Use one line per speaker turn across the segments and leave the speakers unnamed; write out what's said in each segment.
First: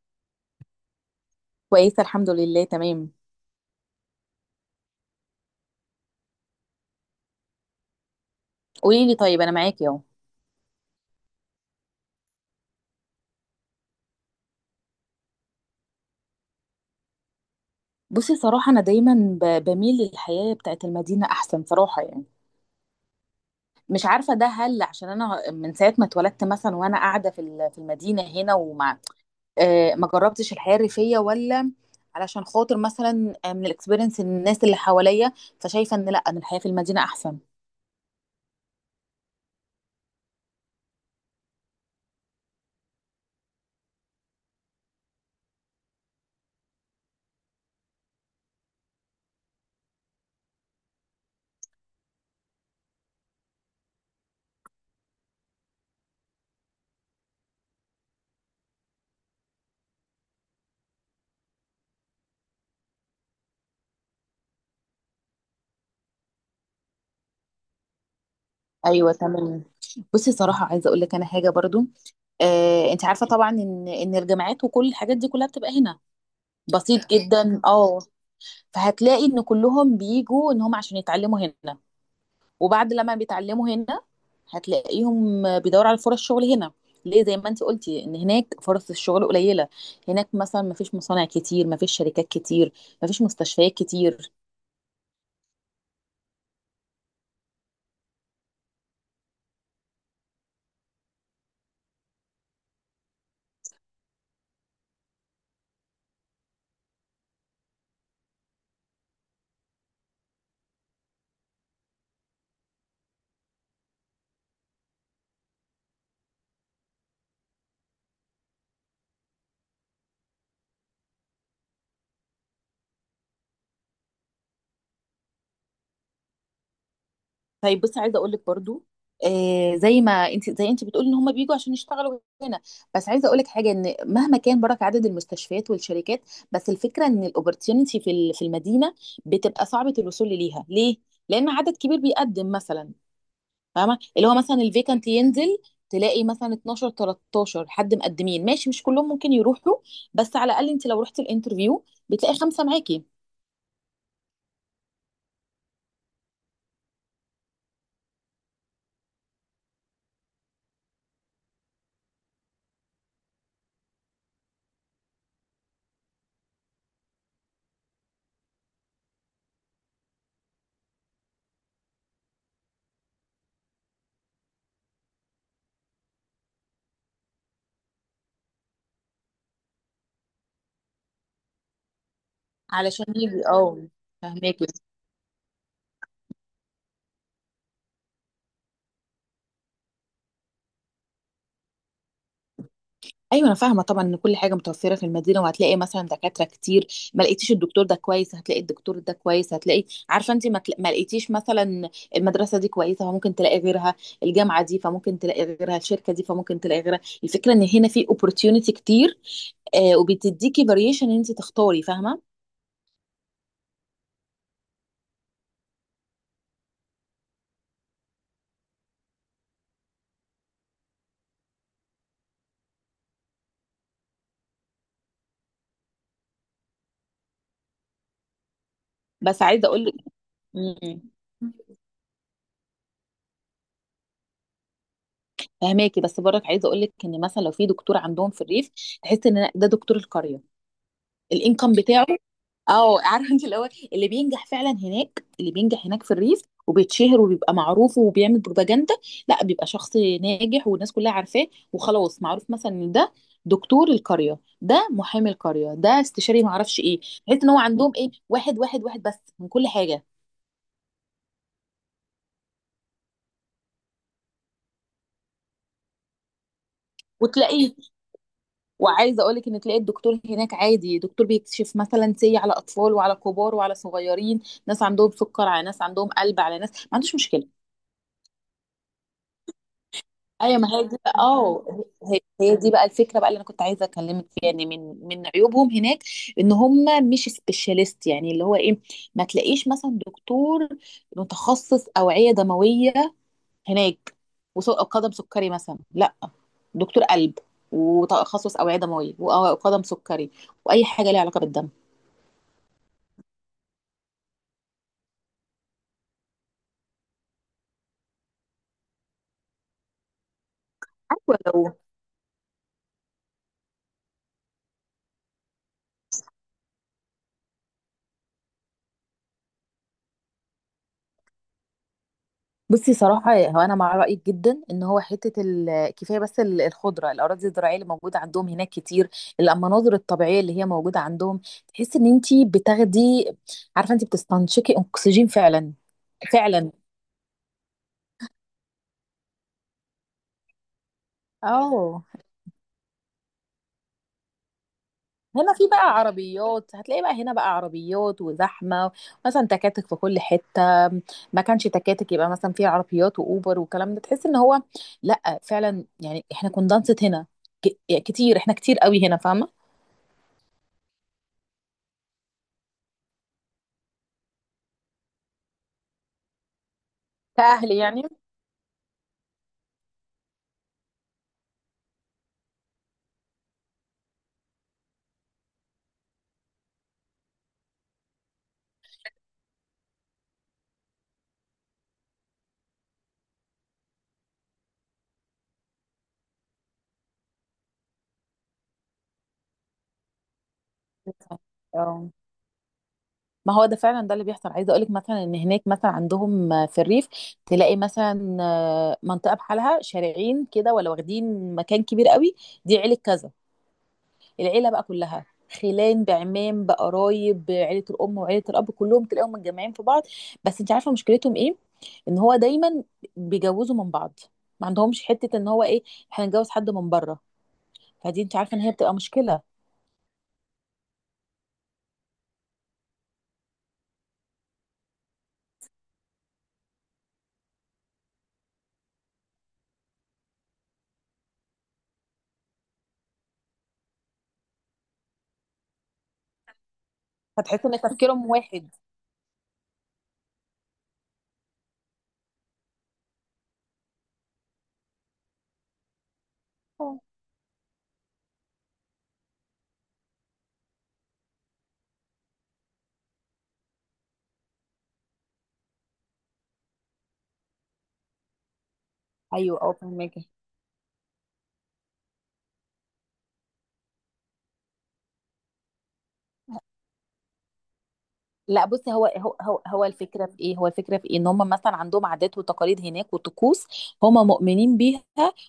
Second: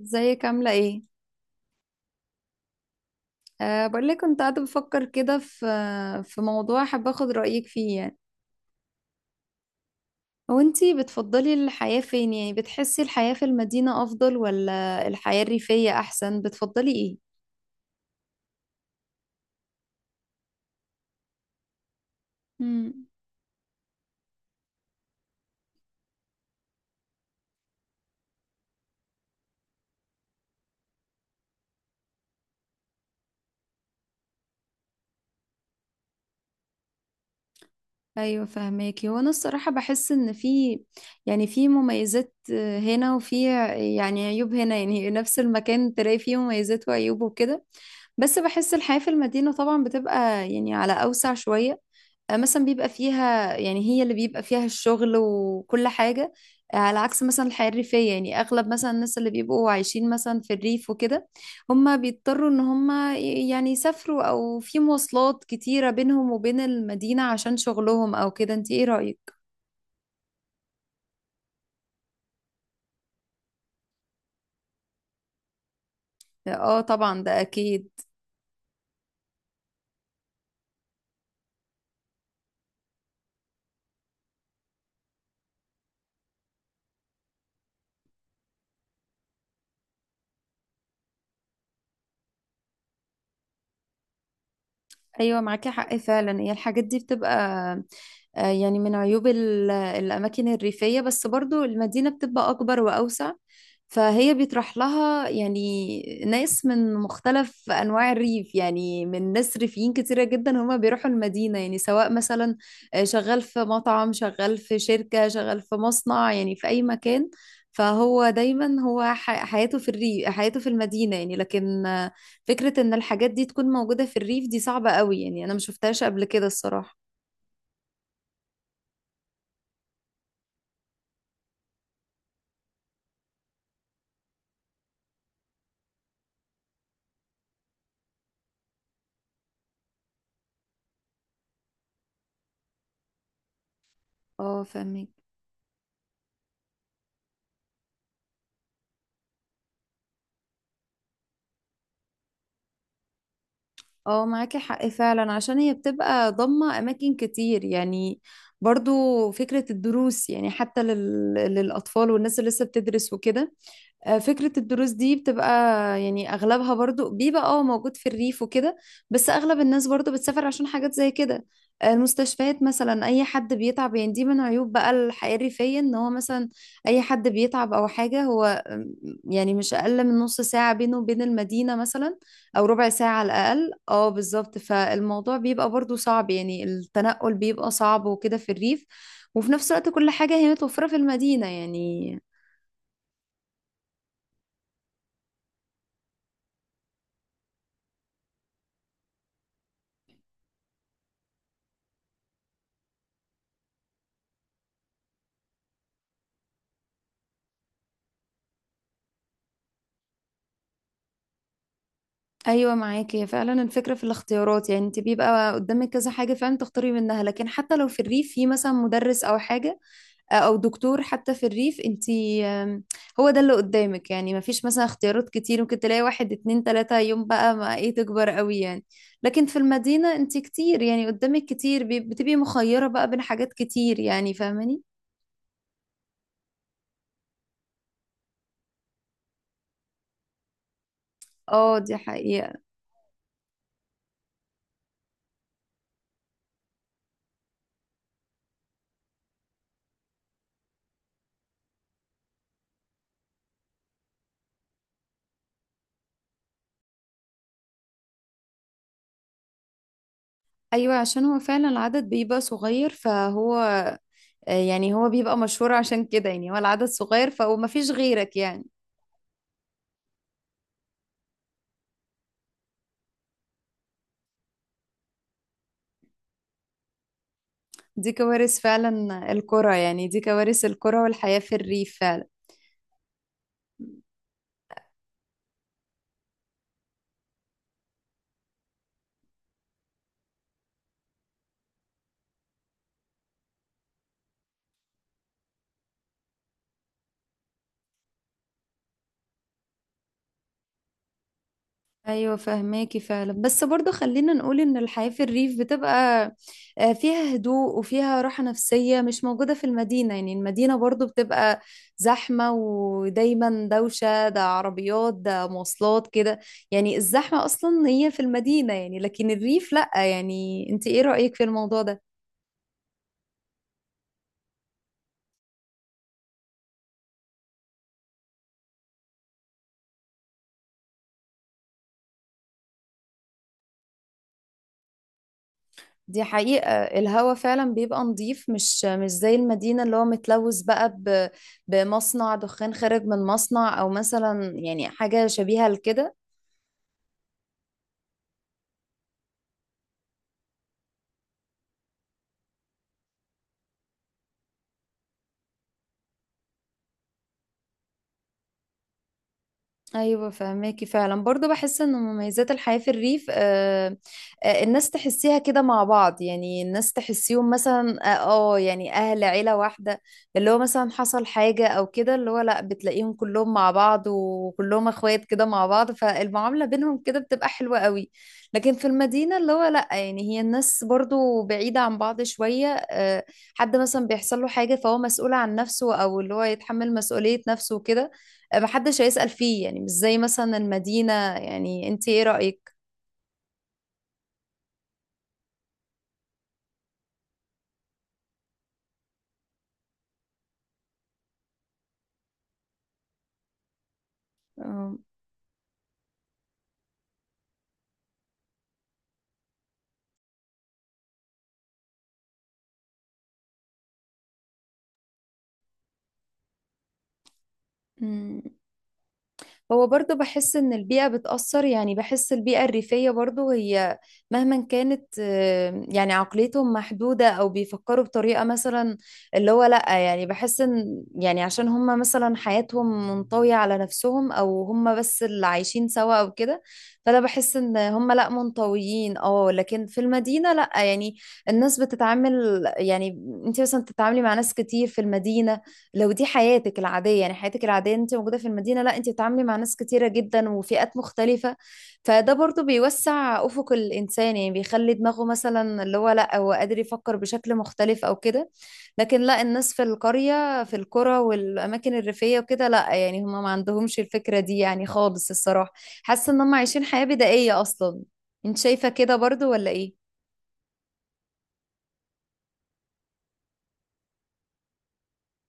ازيك عاملة ايه؟
كويسة الحمد لله تمام.
أه، بقول لك كنت قاعدة بفكر كده في موضوع حابة اخد رأيك فيه يعني.
قولي لي، طيب أنا معاكي أهو.
هو انتي بتفضلي الحياة فين، يعني بتحسي الحياة في المدينة أفضل ولا الحياة الريفية أحسن، بتفضلي ايه؟
بصي صراحة أنا دايما بميل للحياة بتاعت المدينة أحسن صراحة يعني.
امم.
مش عارفة ده هل عشان أنا من ساعة ما اتولدت مثلا وأنا قاعدة في المدينة هنا وما آه ما جربتش الحياة الريفية ولا علشان خاطر مثلا، من الاكسبيرينس الناس اللي حواليا، فشايفة إن لأ، أن الحياة في المدينة أحسن.
ايوه، فهماكي. هو انا الصراحة بحس ان في يعني في مميزات هنا، وفي يعني عيوب هنا، يعني نفس المكان تلاقي فيه مميزات وعيوب وكده. بس بحس الحياة في المدينة طبعا بتبقى، يعني، على أوسع شوية. مثلا بيبقى فيها، يعني هي اللي بيبقى فيها الشغل وكل حاجة، على عكس مثلا الحياة الريفية. يعني أغلب مثلا الناس اللي بيبقوا عايشين مثلا في الريف وكده، هم بيضطروا إن هم يعني يسافروا، أو في مواصلات كتيرة بينهم وبين المدينة عشان شغلهم أو كده. أنت إيه
أيوة
رأيك؟
تمام. بصي صراحة عايزة أقول لك أنا حاجة برضو، آه أنت عارفة طبعا إن الجامعات وكل الحاجات دي كلها بتبقى هنا.
آه،
بسيط
طبعا ده
جدا
أكيد.
اه. فهتلاقي ان كلهم بيجوا ان هم عشان يتعلموا هنا، وبعد لما بيتعلموا هنا هتلاقيهم بيدوروا على فرص شغل هنا. ليه؟ زي ما انت قلتي ان هناك فرص الشغل قليله. هناك مثلا مفيش مصانع كتير، مفيش شركات كتير، مفيش مستشفيات كتير.
ايوه، معاكي حق فعلا، هي الحاجات دي بتبقى يعني من عيوب الاماكن الريفيه. بس برضو المدينه بتبقى اكبر واوسع، فهي بيطرح لها، يعني، ناس من مختلف انواع الريف، يعني من ناس ريفيين كتيره جدا هما بيروحوا المدينه، يعني سواء مثلا شغال في مطعم، شغال في شركه، شغال في مصنع، يعني في اي مكان. فهو دايما هو حياته في الريف، حياته في المدينه، يعني. لكن فكرة ان الحاجات دي تكون موجودة في الريف دي صعبة قوي، يعني انا ما شفتهاش قبل كده الصراحة.
طيب بصي عايزه اقول لك برضو آه، زي ما انت زي انت بتقولي ان هم بيجوا عشان يشتغلوا هنا. بس عايزه اقول لك حاجه، ان مهما كان برك عدد المستشفيات والشركات، بس الفكره ان الاوبورتيونيتي في المدينه بتبقى صعبه الوصول ليها. ليه؟ لان عدد كبير بيقدم مثلا، فاهمه؟ اللي هو مثلا
اه،
الفيكانت
فاهمك.
ينزل، تلاقي مثلا 12 13 حد مقدمين، ماشي، مش كلهم ممكن يروحوا. بس على الاقل انت لو رحت الانترفيو بتلاقي خمسه معاكي
اه، معاكي حق فعلا، عشان هي بتبقى ضامة اماكن كتير يعني. برضو فكرة الدروس، يعني حتى للأطفال والناس اللي لسه بتدرس وكده. فكرة الدروس دي بتبقى، يعني أغلبها برضو بيبقى موجود في الريف وكده، بس أغلب الناس برضو بتسافر عشان حاجات زي كده. المستشفيات مثلا، أي حد بيتعب، يعني دي من عيوب بقى الحياة الريفية، إن هو مثلا أي حد بيتعب أو حاجة، هو يعني مش أقل من نص ساعة بينه وبين المدينة مثلا، أو ربع
علشان
ساعة على
يجي،
الأقل.
اه
اه بالظبط،
فاهماكي.
فالموضوع بيبقى برضو صعب، يعني التنقل بيبقى صعب وكده في الريف. وفي نفس الوقت كل حاجة هي متوفرة في المدينة يعني.
ايوه انا فاهمه طبعا ان كل حاجه متوفره في المدينه، وهتلاقي مثلا دكاتره كتير. ما لقيتيش الدكتور ده كويس، هتلاقي الدكتور ده كويس، هتلاقي. عارفه انت، ما لقيتيش مثلا المدرسه دي كويسه، فممكن تلاقي غيرها. الجامعه دي، فممكن تلاقي غيرها. الشركه دي، فممكن تلاقي غيرها. الفكره ان هنا في opportunity كتير، آه وبتديكي variation ان انت تختاري، فاهمه؟
ايوه، معاكي. هي فعلا الفكره في الاختيارات، يعني انت بيبقى قدامك كذا حاجه فعلا تختاري منها. لكن حتى لو في الريف في مثلا مدرس او حاجه او دكتور، حتى في الريف انت آم، هو ده اللي قدامك، يعني ما فيش مثلا اختيارات كتير، ممكن تلاقي واحد اتنين تلاته، يوم بقى ما ايه تكبر قوي يعني.
بس
لكن في
عايزه اقول لك،
المدينه انت كتير، يعني قدامك كتير، بتبقي مخيره بقى بين حاجات كتير، يعني فاهماني.
فهماكي بس برك عايزه اقول لك ان مثلا لو في دكتور عندهم في الريف، تحس ان ده دكتور القريه، الانكم
اه، دي
بتاعه.
حقيقة.
اه عارفه انت، اللي هو اللي بينجح فعلا هناك، اللي بينجح هناك في الريف وبيتشهر وبيبقى معروف وبيعمل بروباجندا، لا بيبقى شخص ناجح والناس كلها عارفاه وخلاص. معروف مثلا ان ده دكتور القريه، ده محامي القريه، ده استشاري ما اعرفش ايه. تحس ان هو عندهم ايه، واحد واحد واحد بس من كل حاجه.
ايوه، عشان هو فعلا العدد بيبقى صغير، فهو يعني هو بيبقى مشهور عشان كده، يعني هو العدد صغير فما
وتلاقيه،
فيش غيرك يعني.
وعايزه اقول لك ان تلاقي الدكتور هناك عادي دكتور بيكشف مثلا سي على اطفال وعلى كبار وعلى صغيرين، ناس عندهم سكر، على ناس عندهم قلب، على ناس ما عندوش مشكله.
دي كوارث فعلا القرى، يعني دي
ايوه
كوارث
ما هي دي
القرى
بقى
والحياة في
اه،
الريف
هي
فعلا.
هي دي بقى الفكره بقى اللي انا كنت عايزه اكلمك فيها يعني، من عيوبهم هناك ان هم مش سبيشاليست، يعني اللي هو ايه، ما تلاقيش مثلا دكتور متخصص اوعيه دمويه هناك وقدم سكري مثلا، لا دكتور قلب وتخصص اوعيه دمويه وقدم سكري واي حاجه ليها علاقه بالدم.
ايوه، فهماكي فعلا، بس برضو خلينا نقول ان الحياة في الريف بتبقى فيها هدوء وفيها راحة نفسية مش موجودة في المدينة. يعني المدينة برضو بتبقى
ايوه.
زحمة ودايما دوشة، ده عربيات ده مواصلات كده، يعني الزحمة اصلا هي في المدينة يعني. لكن الريف لأ، يعني انت ايه رأيك في الموضوع ده؟
بصي صراحة هو أنا مع رأيك جدا، إن هو حتة كفاية بس الخضرة، الأراضي الزراعية اللي موجودة عندهم هناك كتير، المناظر الطبيعية اللي هي موجودة عندهم، تحس إن أنتي بتاخدي، عارفة أنتي بتستنشقي أكسجين فعلا.
دي حقيقة،
فعلا
الهوا فعلا بيبقى نظيف، مش زي المدينة اللي هو متلوث بقى
اه.
بمصنع دخان خارج من مصنع، أو مثلا يعني حاجة
هنا
شبيهة
في بقى
لكده.
عربيات، هتلاقي بقى هنا بقى عربيات وزحمه، مثلا تكاتك في كل حته، ما كانش تكاتك يبقى مثلا في عربيات واوبر والكلام ده، تحس ان هو لا فعلا، يعني احنا كنا دانسة هنا، كتير، احنا كتير قوي هنا، فاهمه؟
ايوه، فهماكي فعلا، برضه بحس ان مميزات الحياه في الريف، الناس تحسيها كده مع بعض، يعني الناس تحسيهم
كأهلي
مثلا
يعني.
يعني اهل عيله واحده، اللي هو مثلا حصل حاجه او كده، اللي هو لا، بتلاقيهم كلهم مع بعض وكلهم اخوات كده مع بعض، فالمعامله بينهم كده بتبقى حلوه قوي. لكن في المدينه اللي هو لا، يعني هي الناس برضه بعيده عن بعض شويه، حد مثلا بيحصل له حاجه فهو مسؤول عن نفسه، او اللي هو يتحمل مسؤوليه نفسه وكده، محدش هيسأل فيه، يعني مش زي مثلا المدينة، يعني انت
اه
ايه رأيك؟
ما هو ده فعلا ده اللي بيحصل. عايزه اقول لك مثلا ان هناك مثلا عندهم في الريف، تلاقي مثلا، منطقه بحالها شارعين كده ولا واخدين مكان كبير قوي، دي عيله كذا، العيله بقى كلها، خلان بعمام بقرايب بعيله الام وعيله الاب كلهم تلاقيهم متجمعين في بعض. بس انت عارفه مشكلتهم ايه؟ ان هو دايما بيجوزوا من بعض، ما عندهمش حته ان هو ايه، احنا نجوز حد من بره. فدي انت
أم،
عارفه ان هي بتبقى مشكله.
هو برضو بحس ان البيئة بتأثر، يعني بحس البيئة الريفية برضو هي مهما كانت يعني عقليتهم محدودة، او بيفكروا بطريقة مثلا اللي هو لأ. يعني بحس ان يعني عشان هم مثلا حياتهم منطوية على نفسهم، او هم بس اللي عايشين سوا او كده، فانا بحس
فتحس
ان
ان
هم
تفكيرهم
لأ
واحد.
منطويين. اه لكن في المدينة لأ، يعني الناس بتتعامل يعني. انت مثلا بتتعاملي مع ناس كتير في المدينة، لو دي حياتك العادية، يعني حياتك العادية انت موجودة في المدينة، لا انت بتتعاملي مع ناس كتيرة جدا وفئات مختلفة، فده برضو بيوسع أفق الإنسان، يعني بيخلي دماغه مثلا اللي هو لا، هو قادر يفكر بشكل مختلف أو كده. لكن لا،
ايوه اه
الناس في
فهمك.
القرية، في القرى والأماكن الريفية وكده، لا، يعني هم ما عندهمش الفكرة دي يعني خالص الصراحة. حاسة ان هم عايشين حياة بدائية أصلا، انت
لا
شايفة
بصي، هو
كده
هو
برضو
هو
ولا
هو
ايه؟
الفكره في ايه، هو الفكره في ايه، ان هم مثلا عندهم عادات وتقاليد هناك وطقوس، هم مؤمنين بيها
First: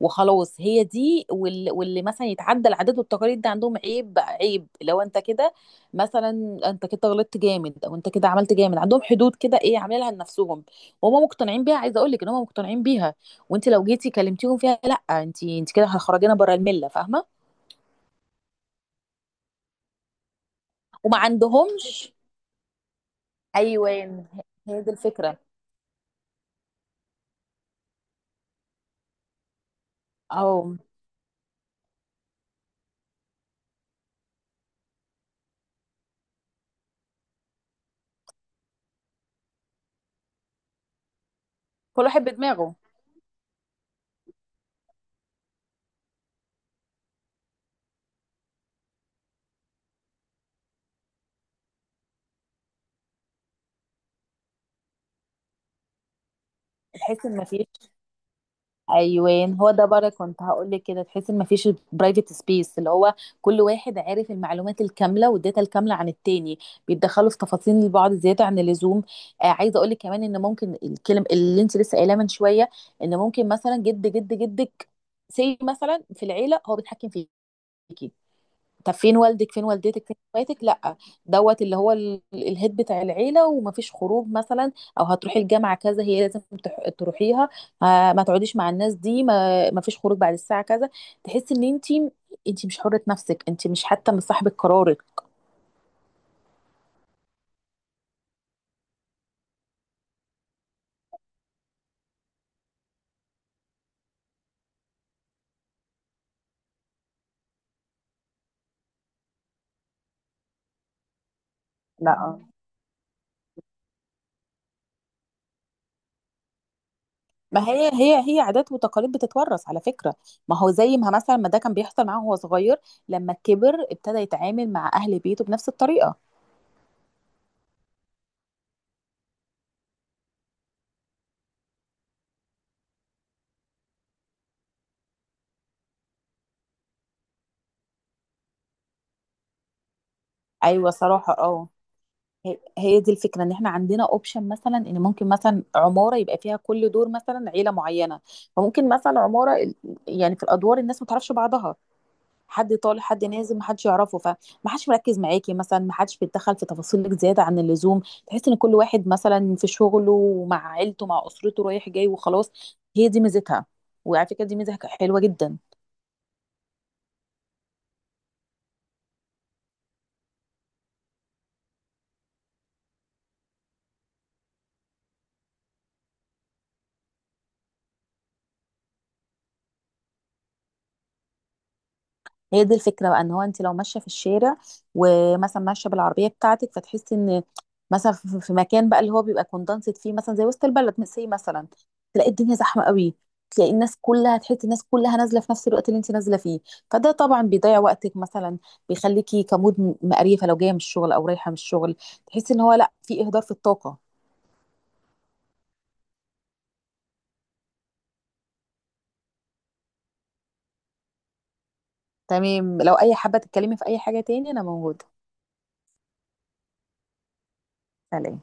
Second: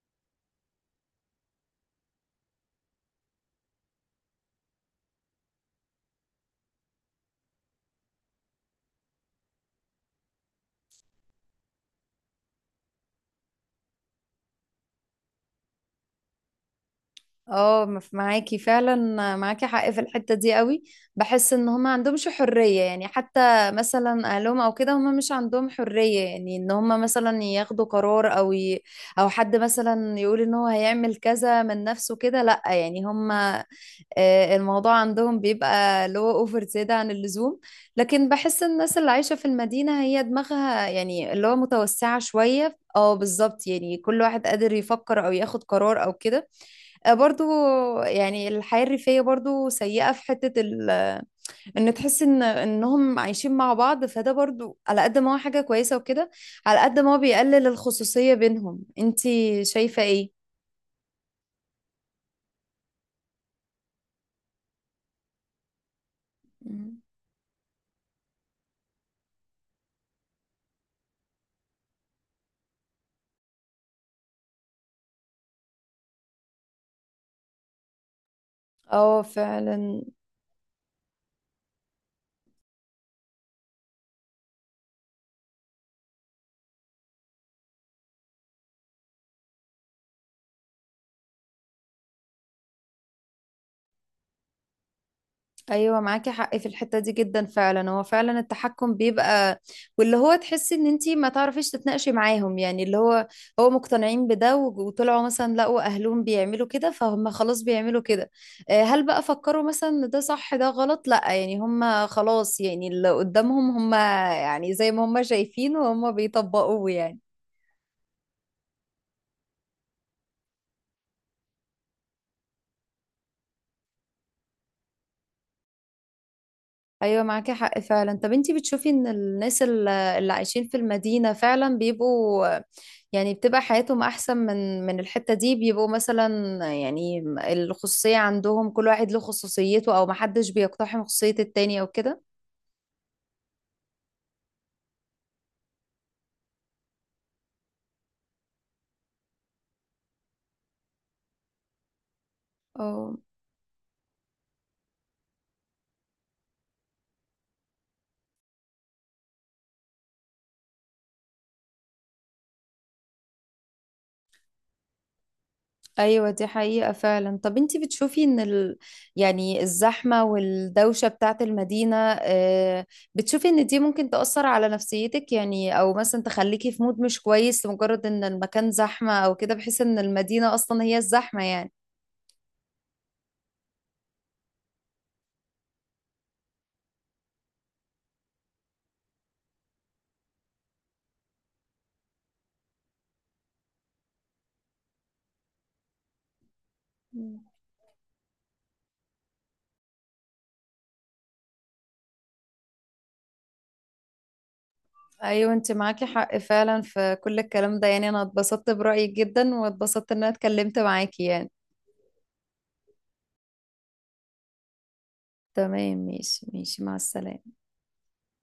وخلاص هي دي، واللي مثلا يتعدى العادات والتقاليد ده عندهم عيب، عيب. لو انت كده مثلا، انت كده غلطت جامد، او انت كده عملت جامد، عندهم حدود كده ايه عاملينها لنفسهم، وهم مقتنعين بيها. عايزه اقول لك ان هم مقتنعين بيها، وانت لو جيتي كلمتيهم فيها، لا انت، انت كده هتخرجينا بره المله، فاهمه؟
اه، معاكي فعلا، معاكي حق في الحتة دي قوي.
وما
بحس ان هما
عندهمش.
عندهمش حرية، يعني حتى
ايوه
مثلا اهلهم او
هي دي
كده، هما مش
الفكره.
عندهم حرية، يعني ان هما مثلا ياخدوا قرار او او حد مثلا يقول ان
او
هو هيعمل كذا من نفسه كده، لا يعني هما الموضوع عندهم بيبقى اللي هو اوفر، زيادة عن اللزوم. لكن بحس الناس اللي عايشة في المدينة هي دماغها، يعني اللي هو
كل
متوسعة
واحد بدماغه.
شوية، بالظبط، يعني كل واحد قادر يفكر او ياخد قرار او كده، برضو. يعني الحياة الريفية برضو سيئة في حتة ان تحس ان انهم عايشين مع بعض، فده برضو على قد ما هو حاجة كويسة وكده، على قد ما هو
تحس ان
بيقلل
مفيش،
الخصوصية بينهم.
ايوان
انتي
هو ده
شايفة
بره
ايه؟
كنت هقول لك كده، تحس ان مفيش برايفت سبيس، اللي هو كل واحد عارف المعلومات الكامله والداتا الكامله عن التاني،
مم.
بيتدخلوا في تفاصيل البعض زياده عن اللزوم. آه عايزه اقول لك كمان، ان ممكن الكلم اللي انت لسه قايلاه من شويه، ان ممكن مثلا جد جدك سي مثلا في العيله هو بيتحكم فيكي، طب فين
اه،
والدك، فين
فعلا.
والدتك، فين اخواتك، لا دوت، اللي هو الهيد بتاع العيله، ومفيش خروج مثلا، او هتروحي الجامعه كذا، هي لازم تروحيها، ما تقعديش مع الناس دي، ما مفيش خروج بعد الساعه كذا، تحسي ان انت، انت مش حره نفسك، انت مش حتى من صاحبه قرارك.
ايوه، معاكي حق في الحته دي جدا، فعلا هو فعلا التحكم بيبقى، واللي هو تحسي ان انتي ما تعرفيش تتناقشي معاهم، يعني اللي هو هو مقتنعين بده، وطلعوا مثلا لقوا اهلهم بيعملوا كده فهم خلاص بيعملوا كده. هل بقى فكروا مثلا إن ده صح ده غلط؟ لا، يعني هم
لا
خلاص، يعني اللي قدامهم هم، يعني زي ما هم شايفين وهم بيطبقوه يعني.
ما هي، هي عادات وتقاليد بتتورث على فكرة، ما هو زي ما مثلا، ما ده كان بيحصل معاه وهو صغير، لما كبر ابتدى يتعامل مع أهل بيته بنفس الطريقة.
ايوه، معاكي حق فعلا. طب انتي بتشوفي ان الناس اللي عايشين في المدينة فعلا بيبقوا، يعني بتبقى حياتهم احسن من الحتة دي؟ بيبقوا مثلا، يعني الخصوصية عندهم، كل واحد له خصوصيته، او محدش
أيوة
بيقتحم
صراحة
خصوصية
اه.
التاني او كده.
هي دي الفكرة ان احنا عندنا اوبشن مثلا، ان ممكن مثلا عمارة يبقى فيها كل دور مثلا عيلة معينة، فممكن مثلا عمارة يعني في الادوار الناس ما تعرفش بعضها، حد طالع
اه،
حد نازل ما حدش يعرفه، فما حدش مركز معاكي مثلا، ما حدش بيتدخل في تفاصيلك زيادة عن اللزوم، تحس ان كل واحد مثلا في شغله ومع عيلته مع اسرته رايح جاي وخلاص. هي دي ميزتها، وعلى فكرة دي ميزة حلوة جدا.
ايوه دي حقيقة فعلا. طب انتي بتشوفي ان يعني الزحمة والدوشة بتاعت المدينة، آه، بتشوفي ان دي ممكن تأثر على نفسيتك، يعني او مثلا تخليكي في مود مش كويس لمجرد ان المكان زحمة او كده، بحيث ان المدينة اصلا هي الزحمة يعني.
هي دي الفكره بقى ان هو انت لو ماشيه في الشارع، ومثلا ماشيه بالعربيه بتاعتك، فتحسي ان مثلا في مكان بقى اللي هو بيبقى كوندنسد فيه، مثلا زي وسط البلد مثلا، تلاقي الدنيا زحمه قوي، تلاقي الناس كلها، تحسي الناس كلها نازله في نفس الوقت اللي انت نازله فيه، فده طبعا
مم.
بيضيع وقتك مثلا، بيخليكي كمود مقريفه، لو جايه من الشغل او رايحه من الشغل، تحسي ان هو لا، في اهدار في الطاقه.
ايوه، انت معاكي حق فعلا في كل الكلام ده، يعني انا اتبسطت برأيك جدا، واتبسطت ان انا اتكلمت معاكي يعني.
تمام، لو اي حابه تتكلمي في اي حاجه تاني انا موجوده.
تمام، ماشي ماشي، مع السلامة.
سلام.